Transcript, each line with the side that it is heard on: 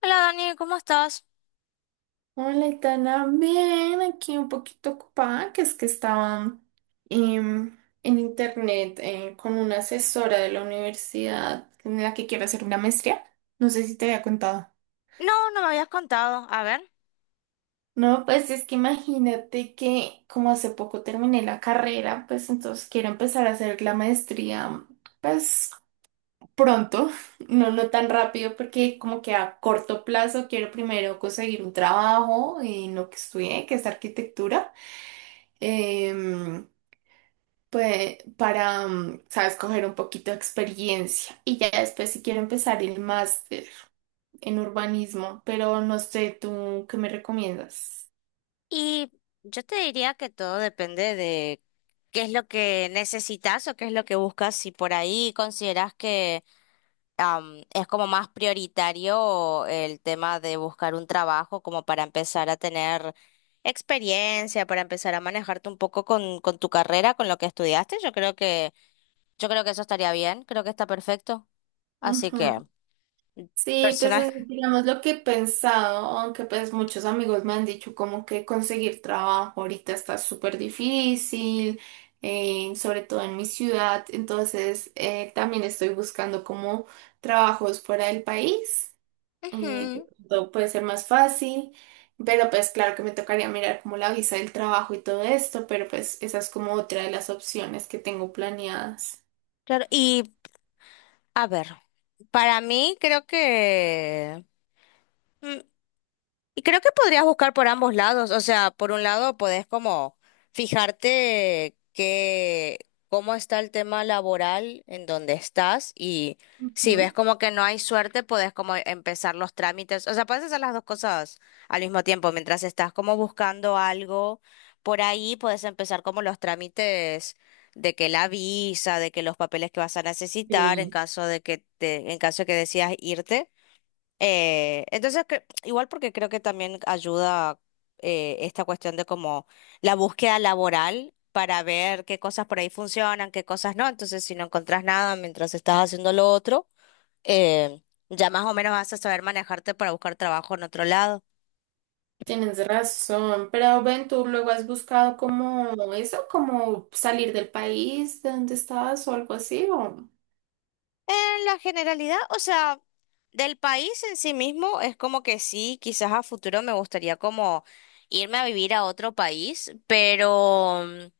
left: Hola Dani, ¿cómo estás?
right: Hola, Itana. Bien, aquí un poquito ocupada, que es que estaba en internet, con una asesora de la universidad en la que quiero hacer una maestría. No sé si te había contado.
left: No, no me habías contado. A ver,
right: No, pues es que imagínate que como hace poco terminé la carrera, pues entonces quiero empezar a hacer la maestría, pues pronto. No, no tan rápido, porque como que a corto plazo quiero primero conseguir un trabajo en lo que estudié, que es arquitectura. em, pues, para, sabes, coger un poquito de experiencia. Y ya después si quiero empezar el máster en urbanismo, pero no sé, ¿tú qué me recomiendas?
left: y yo te diría que todo depende de qué es lo que necesitas o qué es lo que buscas. Si por ahí consideras que es como más prioritario el tema de buscar un trabajo como para empezar a tener experiencia, para empezar a manejarte un poco con tu carrera, con lo que estudiaste, yo creo que eso estaría bien, creo que está perfecto. Así
right: Ujú.
left: que,
right: Sí, pues
left: personal.
right: es, digamos lo que he pensado, aunque pues muchos amigos me han dicho como que conseguir trabajo ahorita está súper difícil, sobre todo en mi ciudad, entonces también estoy buscando como trabajos fuera del país. eh,
left: Ujú,
right: Todo puede ser más fácil, pero pues claro que me tocaría mirar como la visa del trabajo y todo esto, pero pues esa es como otra de las opciones que tengo planeadas.
left: claro, y a ver, para mí creo que mm, y creo que podrías buscar por ambos lados, o sea, por un lado podés como fijarte que cómo está el tema laboral en donde estás y si ves
right: Ujú.
left: como que no hay suerte, podés como empezar los trámites, o sea, puedes hacer las dos cosas al mismo tiempo, mientras estás como buscando algo por ahí, puedes empezar como los trámites de que la visa, de que los papeles que vas a necesitar en
right: Sí.
left: caso de que te, en caso de que decidas irte. Entonces, igual porque creo que también ayuda esta cuestión de como la búsqueda laboral para ver qué cosas por ahí funcionan, qué cosas no. Entonces, si no encontrás nada mientras estás haciendo lo otro, eh, ya más o menos vas a saber manejarte para buscar trabajo en otro lado.
right: Tienes razón, pero ven, tú luego has buscado como eso, como salir del país de donde estabas o algo así, o...
left: En la generalidad, o sea, del país en sí mismo es como que sí, quizás a futuro me gustaría como irme a vivir a otro país, pero... mm,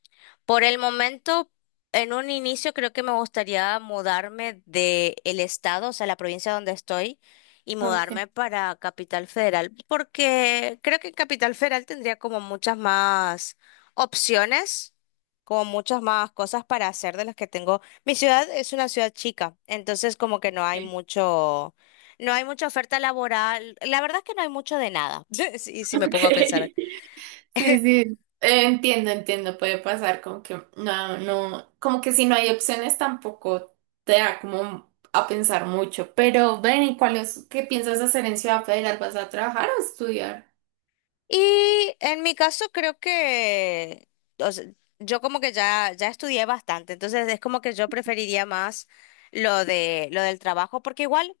left: Por el momento, en un inicio creo que me gustaría mudarme de el estado, o sea, la provincia donde estoy, y
right: Ok.
left: mudarme para Capital Federal, porque creo que en Capital Federal tendría como muchas más opciones, como muchas más cosas para hacer de las que tengo. Mi ciudad es una ciudad chica, entonces como que no hay mucho, no hay mucha oferta laboral. La verdad es que no hay mucho de nada, si me
right: Ok.
left: pongo a pensar.
right: Sí, sí. Entiendo, entiendo, puede pasar como que no, no, como que si no hay opciones tampoco te da como a pensar mucho. Pero ven, ¿y cuál es, qué piensas hacer en Ciudad Federal? ¿Vas a trabajar o estudiar?
left: Y en mi caso creo que, o sea, yo como que ya estudié bastante, entonces es como que yo preferiría más lo de, lo del trabajo, porque igual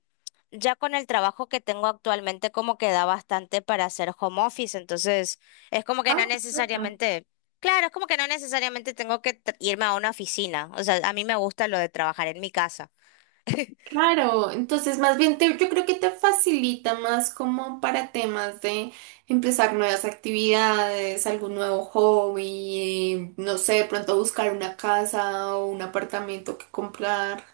left: ya con el trabajo que tengo actualmente como que da bastante para hacer home office, entonces es como que no
right: Ah, perfecto.
left: necesariamente, claro, es como que no necesariamente tengo que irme a una oficina, o sea, a mí me gusta lo de trabajar en mi casa.
right: Claro, entonces más bien yo creo que te facilita más como para temas de empezar nuevas actividades, algún nuevo hobby, no sé, de pronto buscar una casa o un apartamento que comprar.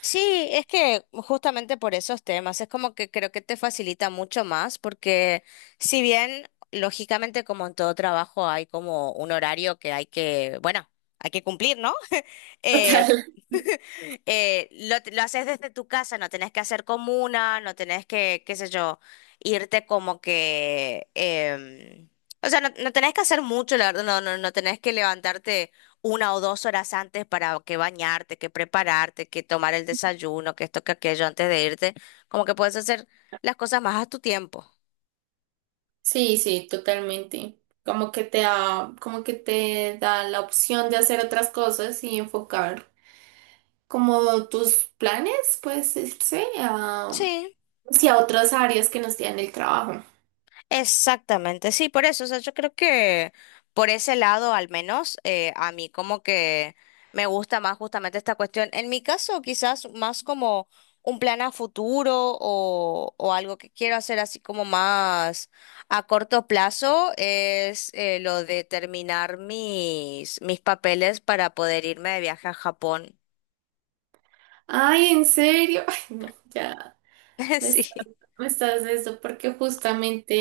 left: Sí, es que justamente por esos temas, es como que creo que te facilita mucho más, porque si bien, lógicamente, como en todo trabajo, hay como un horario que hay que, bueno, hay que cumplir, ¿no? Eh,
right: Total.
left: lo haces desde tu casa, no tenés que hacer comuna, no tenés que, qué sé yo, irte como que, o sea, no, no tenés que hacer mucho, la verdad, no, no, no tenés que levantarte 1 o 2 horas antes para que bañarte, que prepararte, que tomar el desayuno, que esto, que aquello antes de irte. Como que puedes hacer las cosas más a tu tiempo.
right: Sí, sí, totalmente. Como que te da, como que te da la opción de hacer otras cosas y enfocar como tus planes, pues, este, a,
left: Sí.
right: hacia otras áreas que no sean el trabajo.
left: Exactamente, sí, por eso, o sea, yo creo que por ese lado al menos a mí como que me gusta más justamente esta cuestión. En mi caso quizás más como un plan a futuro o algo que quiero hacer así como más a corto plazo es lo de terminar mis papeles para poder irme de viaje a Japón.
right: Ay, ¿en serio? Ay, no, ya me estás,
left: Sí.
right: me estás de eso porque justamente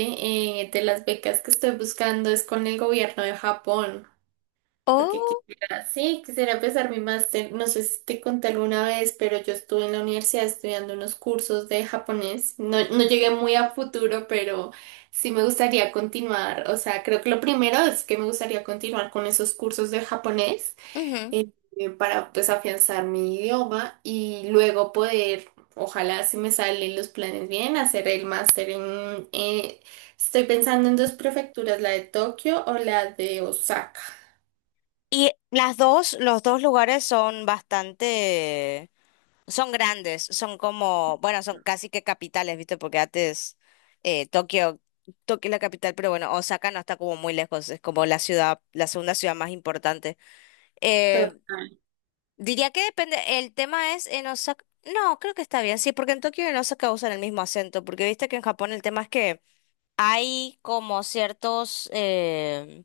right: de las becas que estoy buscando es con el gobierno de Japón. Porque
left: Oh,
right: quisiera, sí, quisiera empezar mi máster. No sé si te conté alguna vez, pero yo estuve en la universidad estudiando unos cursos de japonés. No, no llegué muy a futuro, pero sí me gustaría continuar. O sea, creo que lo primero es que me gustaría continuar con esos cursos de japonés,
left: ujú.
right: eh, para pues afianzar mi idioma y luego poder, ojalá si me salen los planes bien, hacer el máster en... Estoy pensando en dos prefecturas, la de Tokio o la de Osaka.
left: Y las dos, los dos lugares son bastante. Son grandes, son como, bueno, son casi que capitales, ¿viste? Porque antes eh, Tokio, Tokio es la capital, pero bueno, Osaka no está como muy lejos, es como la ciudad, la segunda ciudad más importante. Eh, Diría que depende, el tema es en Osaka, no, creo que está bien, sí, porque en Tokio y en Osaka usan el mismo acento, porque viste que en Japón el tema es que hay como ciertos,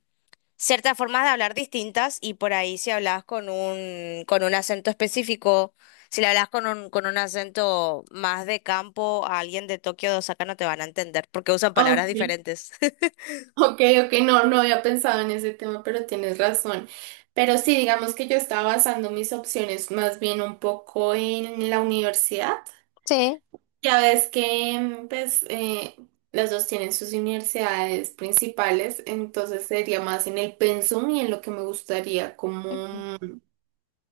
left: ciertas formas de hablar distintas y por ahí si hablas con un, con un, acento específico, si le hablas con un acento más de campo a alguien de Tokio de Osaka no te van a entender porque usan palabras
right: Ok,
left: diferentes.
right: ok, ok, no, no había pensado en ese tema, pero tienes razón. Pero sí, digamos que yo estaba basando mis opciones más bien un poco en la universidad.
left: Sí,
right: Ya ves que, pues, las dos tienen sus universidades principales, entonces sería más en el pensum y en lo que me gustaría
left: ujú,
right: como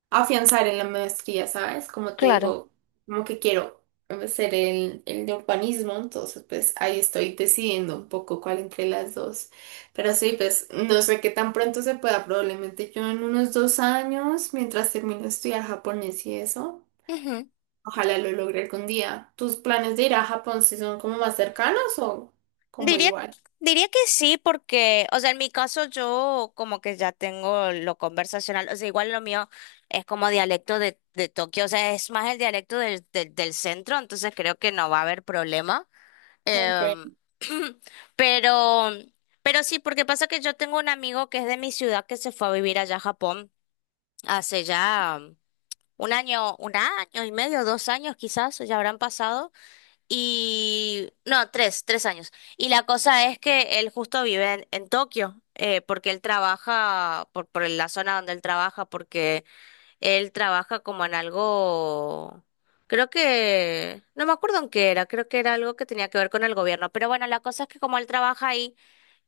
right: afianzar en la maestría, ¿sabes? Como te
left: claro.
right: digo, como que quiero hacer el de urbanismo, entonces pues ahí estoy decidiendo un poco cuál entre las dos. Pero sí, pues no sé qué tan pronto se pueda, probablemente yo en unos 2 años, mientras termino de estudiar japonés y eso,
left: Ujú.
right: ojalá lo logre algún día. ¿Tus planes de ir a Japón si son como más cercanos o como
left: Diría,
right: igual?
left: diría que sí, porque, o sea, en mi caso yo como que ya tengo lo conversacional, o sea, igual lo mío es como dialecto de Tokio, o sea, es más el dialecto del centro, entonces creo que no va a haber problema.
right: Ok.
left: Em, pero, pero sí, porque pasa que yo tengo un amigo que es de mi ciudad que se fue a vivir allá a Japón hace ya un año y medio, 2 años quizás, ya habrán pasado, y no, tres años. Y la cosa es que él justo vive en Tokio, porque él trabaja por la zona donde él trabaja como en algo, creo que, no me acuerdo en qué era, creo que era algo que tenía que ver con el gobierno, pero bueno, la cosa es que como él trabaja ahí,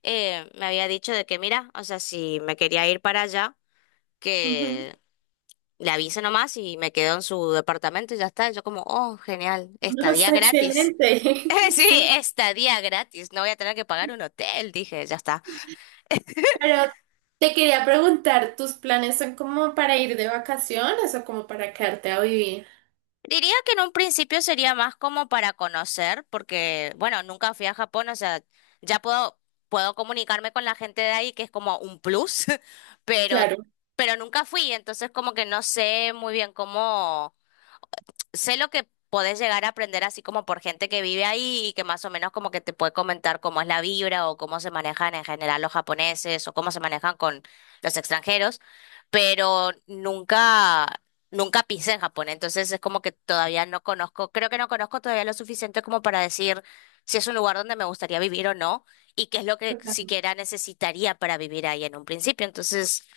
left: me había dicho de que, mira, o sea, si me quería ir para allá,
right: Ujú.
left: que le avise nomás y me quedo en su departamento y ya está. Y yo como, oh, genial,
right: No,
left: estadía
right: está
left: gratis.
right: excelente.
left: Sí,
right: Sí.
left: estadía gratis, no voy a tener que pagar un hotel, dije, ya está.
right: Pero te quería preguntar, ¿tus planes son como para ir de vacaciones o como para quedarte a vivir?
left: Diría que en un principio sería más como para conocer, porque, bueno, nunca fui a Japón, o sea, ya puedo, comunicarme con la gente de ahí, que es como un plus, pero,
right: Claro.
left: pero nunca fui, entonces como que no sé muy bien cómo sé lo que podés llegar a aprender así como por gente que vive ahí y que más o menos como que te puede comentar cómo es la vibra o cómo se manejan en general los japoneses o cómo se manejan con los extranjeros, pero nunca, nunca pisé en Japón, entonces es como que todavía no conozco, creo que no conozco todavía lo suficiente como para decir si es un lugar donde me gustaría vivir o no y qué es lo que siquiera necesitaría para vivir ahí en un principio, entonces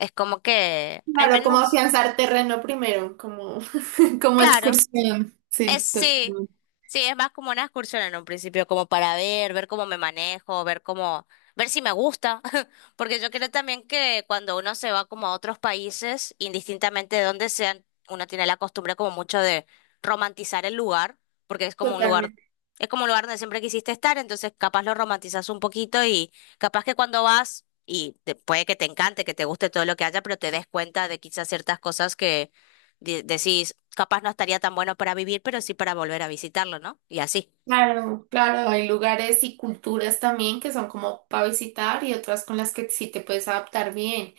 left: es como que al
right: Claro, como
left: menos,
right: afianzar terreno primero, como, como
left: claro.
right: excursión.
left: Es,
right: Sí,
left: sí,
right: totalmente.
left: sí, es más como una excursión en un principio, como para ver, cómo me manejo, ver cómo, ver si me gusta, porque yo creo también que cuando uno se va como a otros países, indistintamente de dónde sean, uno tiene la costumbre como mucho de romantizar el lugar, porque es como un lugar,
right: Totalmente.
left: es como un lugar donde siempre quisiste estar, entonces capaz lo romantizas un poquito y capaz que cuando vas, y puede que te encante, que te guste todo lo que haya, pero te des cuenta de quizás ciertas cosas decís, capaz no estaría tan bueno para vivir, pero sí para volver a visitarlo, ¿no? Y así.
right: Claro, claro, hay lugares y culturas también que son como para visitar y otras con las que sí te puedes adaptar bien.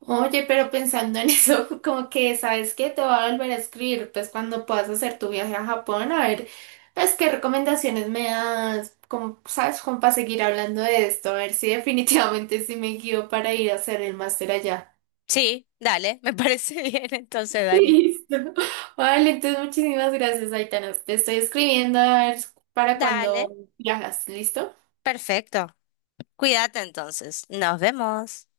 right: Oye, pero pensando en eso, como que, ¿sabes qué? Te voy a volver a escribir, pues cuando puedas hacer tu viaje a Japón, a ver, pues qué recomendaciones me das, como, ¿sabes? Como para seguir hablando de esto, a ver si definitivamente sí me guío para ir a hacer el máster allá.
left: Sí, dale, me parece bien entonces, Dani.
right: Listo. Vale, entonces muchísimas gracias, Aitana. Te estoy escribiendo a ver para
left: Dale,
right: cuando viajas, ¿listo?
left: perfecto. Cuídate entonces. Nos vemos.